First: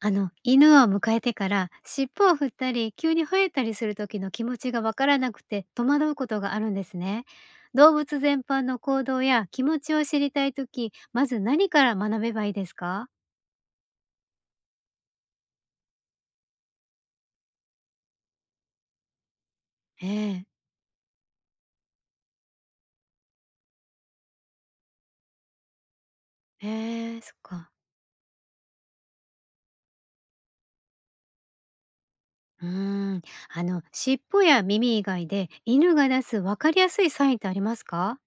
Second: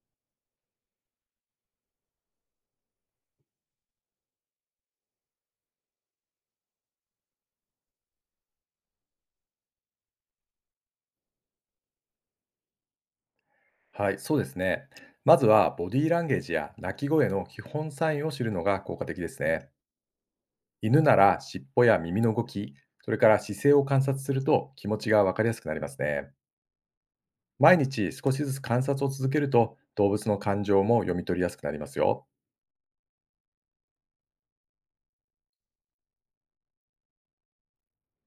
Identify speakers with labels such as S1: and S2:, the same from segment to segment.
S1: あの犬を迎えてから尻尾を振ったり急に吠えたりする時の気持ちがわからなくて戸惑うことがあるんですね。動物全般の行動や気持ちを知りたい時、まず何から学べばいいですか？
S2: はい、そうですね。まずはボディーランゲージや鳴き声の基本サインを知るのが効果的ですね。
S1: ええ。
S2: 犬なら尻尾や耳の動き、それから姿勢を観察すると気持ちがわかりやすくなりますね。
S1: ええ、そっか。
S2: 毎日少しずつ観察を続けると動物の感情も読み取りやすくなりますよ。
S1: うーん。尻尾や耳以外で犬が出すわかりやすいサインってありますか？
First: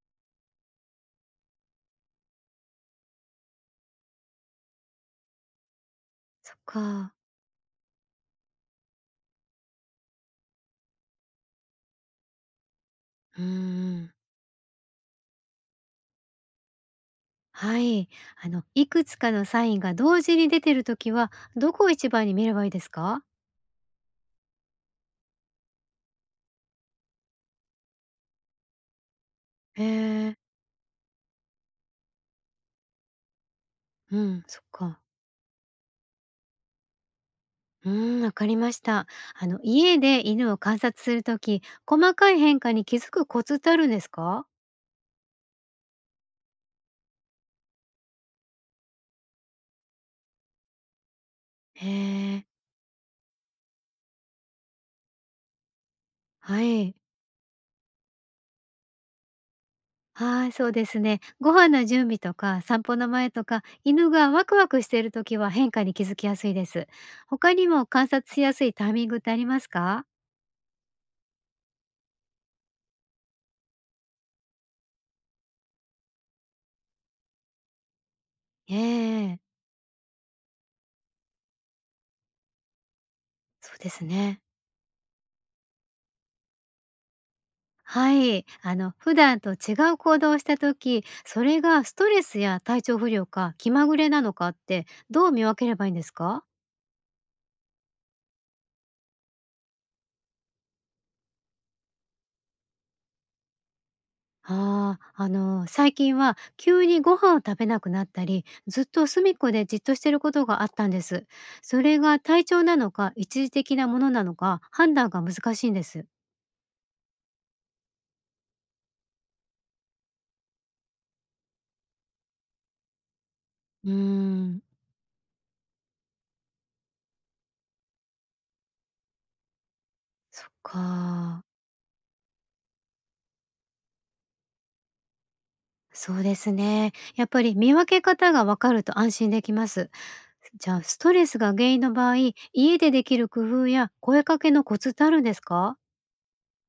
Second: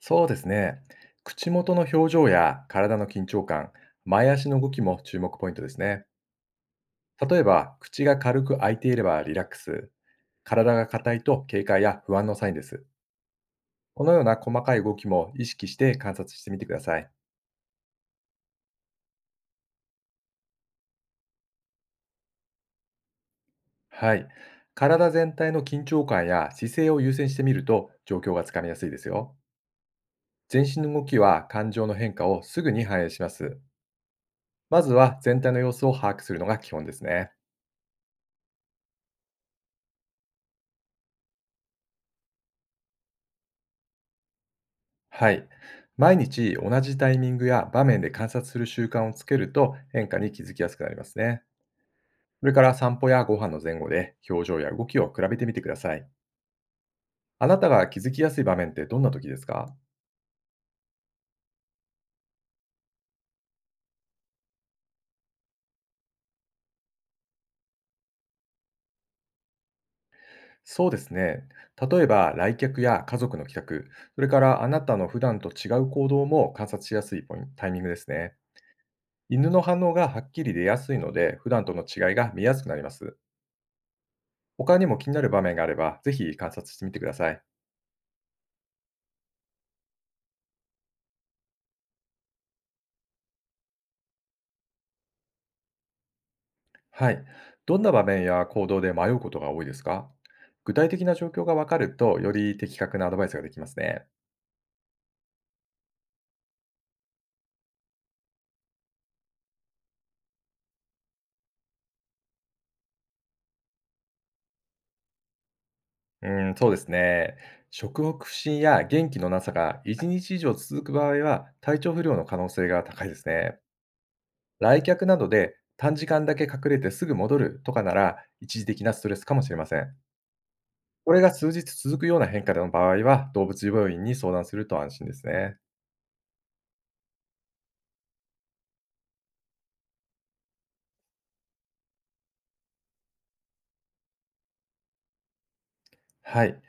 S2: そうですね。口元の表情や体の緊張感、前足の動きも注目ポイントですね。
S1: そっか。
S2: 例えば、口が軽く開いていればリラックス、体が硬いと警戒や不安のサインです。
S1: うー
S2: こ
S1: ん。
S2: のような細かい動きも意識して観察してみてください。
S1: はい。いくつかのサインが同時に出てる時はどこを一番に見ればいいですか？
S2: はい。体全体の緊張感や姿勢を優先してみると状況がつかみやすいですよ。
S1: ええ。
S2: 全身の動きは感情の変化をすぐに反映します。
S1: うん、そっ
S2: まず
S1: か。
S2: は全体の様子を把握するのが基本ですね。
S1: うーん、わかりました。家で犬を観察するとき、細かい変化に気づくコツってあるんですか？
S2: はい。毎日同じタイミングや場面で観察する習慣をつけると変化に気づきやすくなりますね。
S1: へ
S2: そ
S1: え、
S2: れから散歩やご飯の前後で表情や動きを比べてみてください。
S1: はい。
S2: あなたが気づきやすい場面ってどんな時ですか？
S1: はい、そうですね。ご飯の準備とか、散歩の前とか、犬がワクワクしているときは変化に気づきやすいです。他にも観察しやすいタイミングってありますか？
S2: そうですね。例えば、来客や家族の帰宅、それからあなたの普段と違う行動も観察しやすいポイントタイミングですね。
S1: ええ、
S2: 犬の反応がはっきり出やすいので、普段との違いが見やすくなります。
S1: そうですね。
S2: 他にも気になる場面があれば、ぜひ観察してみてください。
S1: はい、普段と違う行動をした時、それがストレスや体調不良か気まぐれなのかってどう見分ければいいんですか？
S2: はい。どんな場面や行動で迷うことが多いですか？具体的な状況がわかると、より的確なアドバイスができますね。
S1: ああ、最近は急にご飯を食べなくなったり、ずっと隅っこでじっとしてることがあったんです。それが体調なのか一時的なものなのか判断が難しいんです。
S2: うん、そうですね。食欲不振や元気のなさが1日以上続く場合は、体調不良の可能性が高いですね。
S1: うーん、
S2: 来客などで短時間だけ隠れてすぐ戻るとかなら、一時的なストレスかもしれません。
S1: そっ
S2: これが
S1: か。
S2: 数日続くような変化の場合は、動物病院に相談すると安心ですね。
S1: そうですね。やっぱり見分け方がわかると安心できます。じゃあ、ストレスが原因の場合、家でできる工夫や声かけのコツってあるんですか？
S2: はい。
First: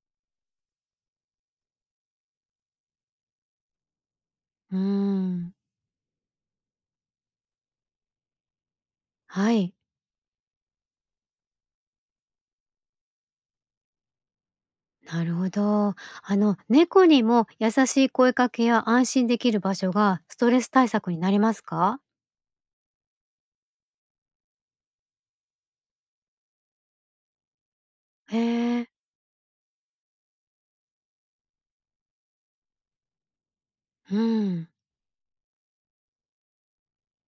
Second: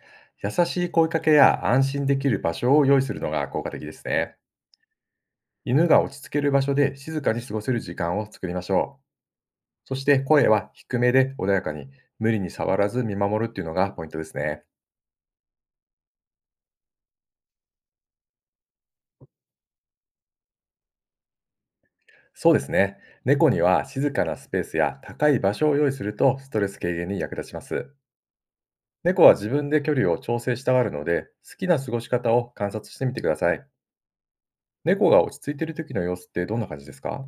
S2: 優しい声かけや安心できる場所を用意するのが効果的ですね。
S1: うーん、
S2: 犬が落ち着ける場所で静かに過ごせる時間を作りましょう。
S1: はい。
S2: そして声は低めで穏やかに、無理に触らず見守るっていうのがポイントですね。
S1: なるほど。猫にも優しい声かけや安心できる場所がストレス対策になりますか？
S2: そうですね。猫には静かなスペースや高い場所を用意するとストレス軽減に役立ちます。
S1: へえ。
S2: 猫は自分で距離を調整したがるので、好きな過ごし方を観察してみてください。
S1: うん。
S2: 猫が落ち着いている時の様子ってどんな感じですか？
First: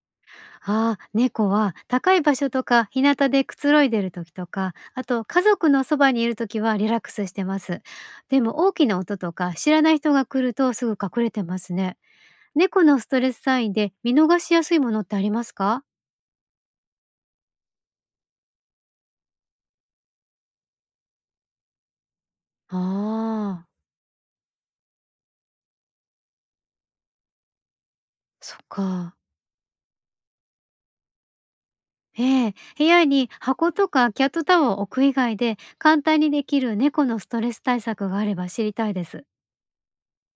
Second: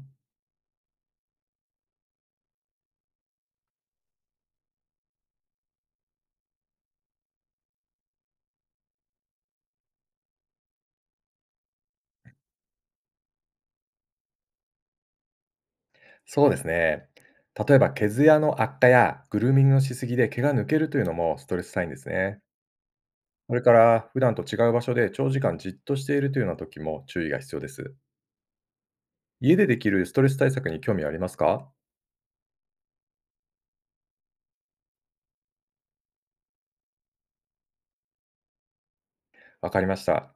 S1: ああ、猫は高い場所とか日向でくつろいでる時とか、あと家族のそばにいる時はリラックスしてます。でも大きな音とか知らない人が来るとすぐ隠れてますね。猫のストレスサインで見逃しやすいものってありますか？
S2: そうですね。例えば、毛艶の悪化やグルーミングのしすぎで毛が抜けるというのもストレスサインですね。
S1: あ
S2: それ
S1: あ、
S2: から、普段と違う場所で長時間じっとしているというような時も注意が必要です。
S1: そっか。
S2: 家でできるストレス対策に興味はありますか？
S1: ええ、部屋に箱とかキャットタワーを置く以外で簡単にできる猫のストレス対策があれば知りたいです。
S2: わかりました。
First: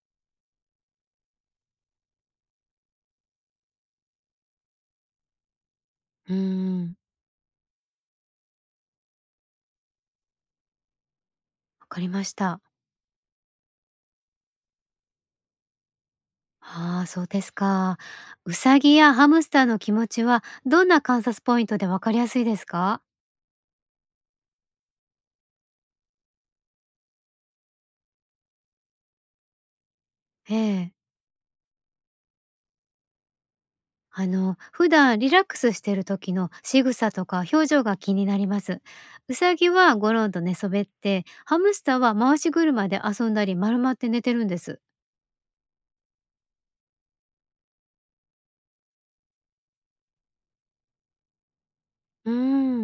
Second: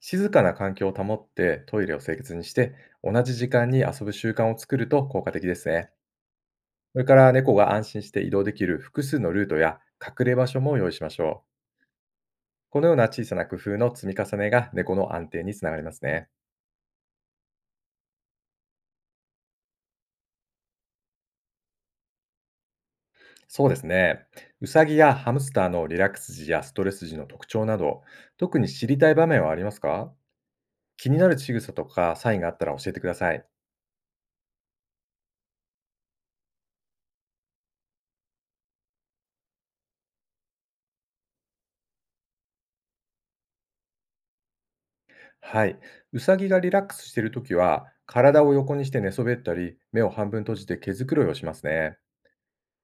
S2: 静かな環境を保ってトイレを清潔にして、同じ時間に遊ぶ習慣を作ると効果的ですね。
S1: うーん、
S2: それから猫が安心して移動できる複数のルートや隠れ場所も用意しましょう。
S1: わかりました。
S2: このような小さな工夫の積み重ねが猫の安定につながりますね。
S1: ああ、そうですか。ウサギやハムスターの気持ちはどんな観察ポイントでわかりやすいですか？
S2: そうですね。うさぎやハムスターのリラックス時やストレス時の特徴など、特に知りたい場面はありますか？
S1: ええ。
S2: 気になる仕草とかサインがあったら教えてください。
S1: 普段リラックスしている時の仕草とか表情が気になります。ウサギはゴロンと寝そべって、ハムスターは回し車で遊んだり丸まって寝てるんです。
S2: はい。うさぎがリラックスしているときは、体を横にして寝そべったり、目を半分閉じて毛づくろいをしますね。
S1: うー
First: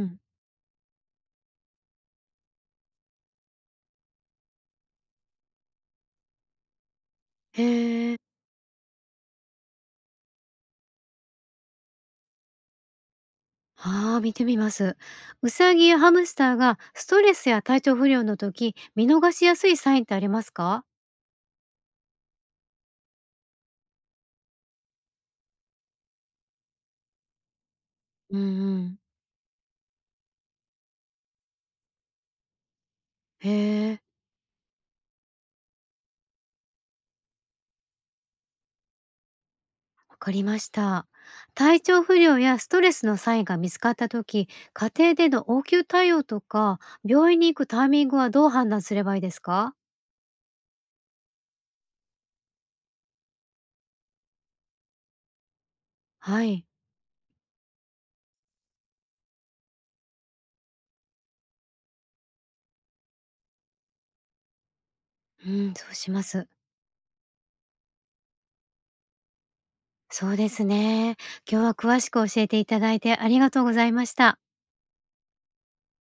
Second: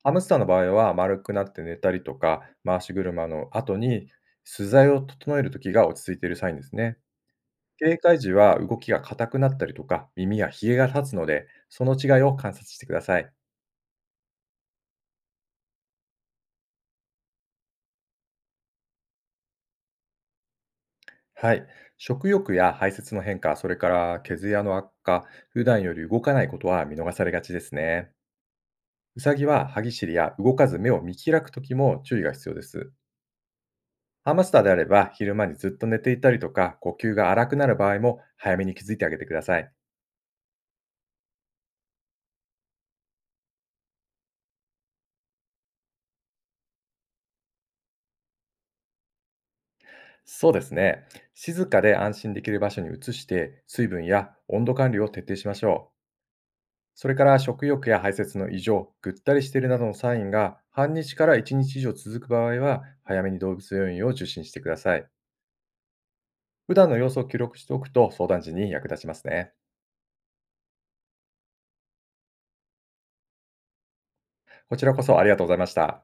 S2: ハ
S1: ん。
S2: ムスターの場合は、丸くなって寝たりとか、回し車の後に素材を整えるときが落ち着いているサインですね。警
S1: へえ。
S2: 戒時は動きが硬くなったりとか、耳やひげが立つので、その違いを観察してください。
S1: ああ、見てみます。ウサギやハムスターがストレスや体調不良の時、見逃しやすいサインってありますか？
S2: はい。食欲や排泄の変化、それから毛づやの悪化、普段より動かないことは見逃されがちですね。
S1: うんうん。
S2: ウサギは歯ぎしりや動かず目を見開くときも注意が必要です。
S1: へえ。
S2: ハムスターであれば昼間にずっと寝ていたりとか呼吸が荒くなる場合も早めに気づいてあげてください。
S1: わかりました。体調不良やストレスのサインが見つかった時、家庭での応急対応とか、病院に行くタイミングはどう判断すればいいですか？
S2: そうですね。静かで安心できる場所に移して水分や温度管理を徹底しましょう。
S1: はい。
S2: それから食欲や排泄の異常、ぐったりしているなどのサインが半日から1日以上続く場合は早めに動物病院を受診してください。
S1: うん、そうします。
S2: 普段の様子を記録しておくと相談時に役立ちますね。
S1: そうですね。今日は詳しく教えていただいてありがとうございました。
S2: こちらこそありがとうございました。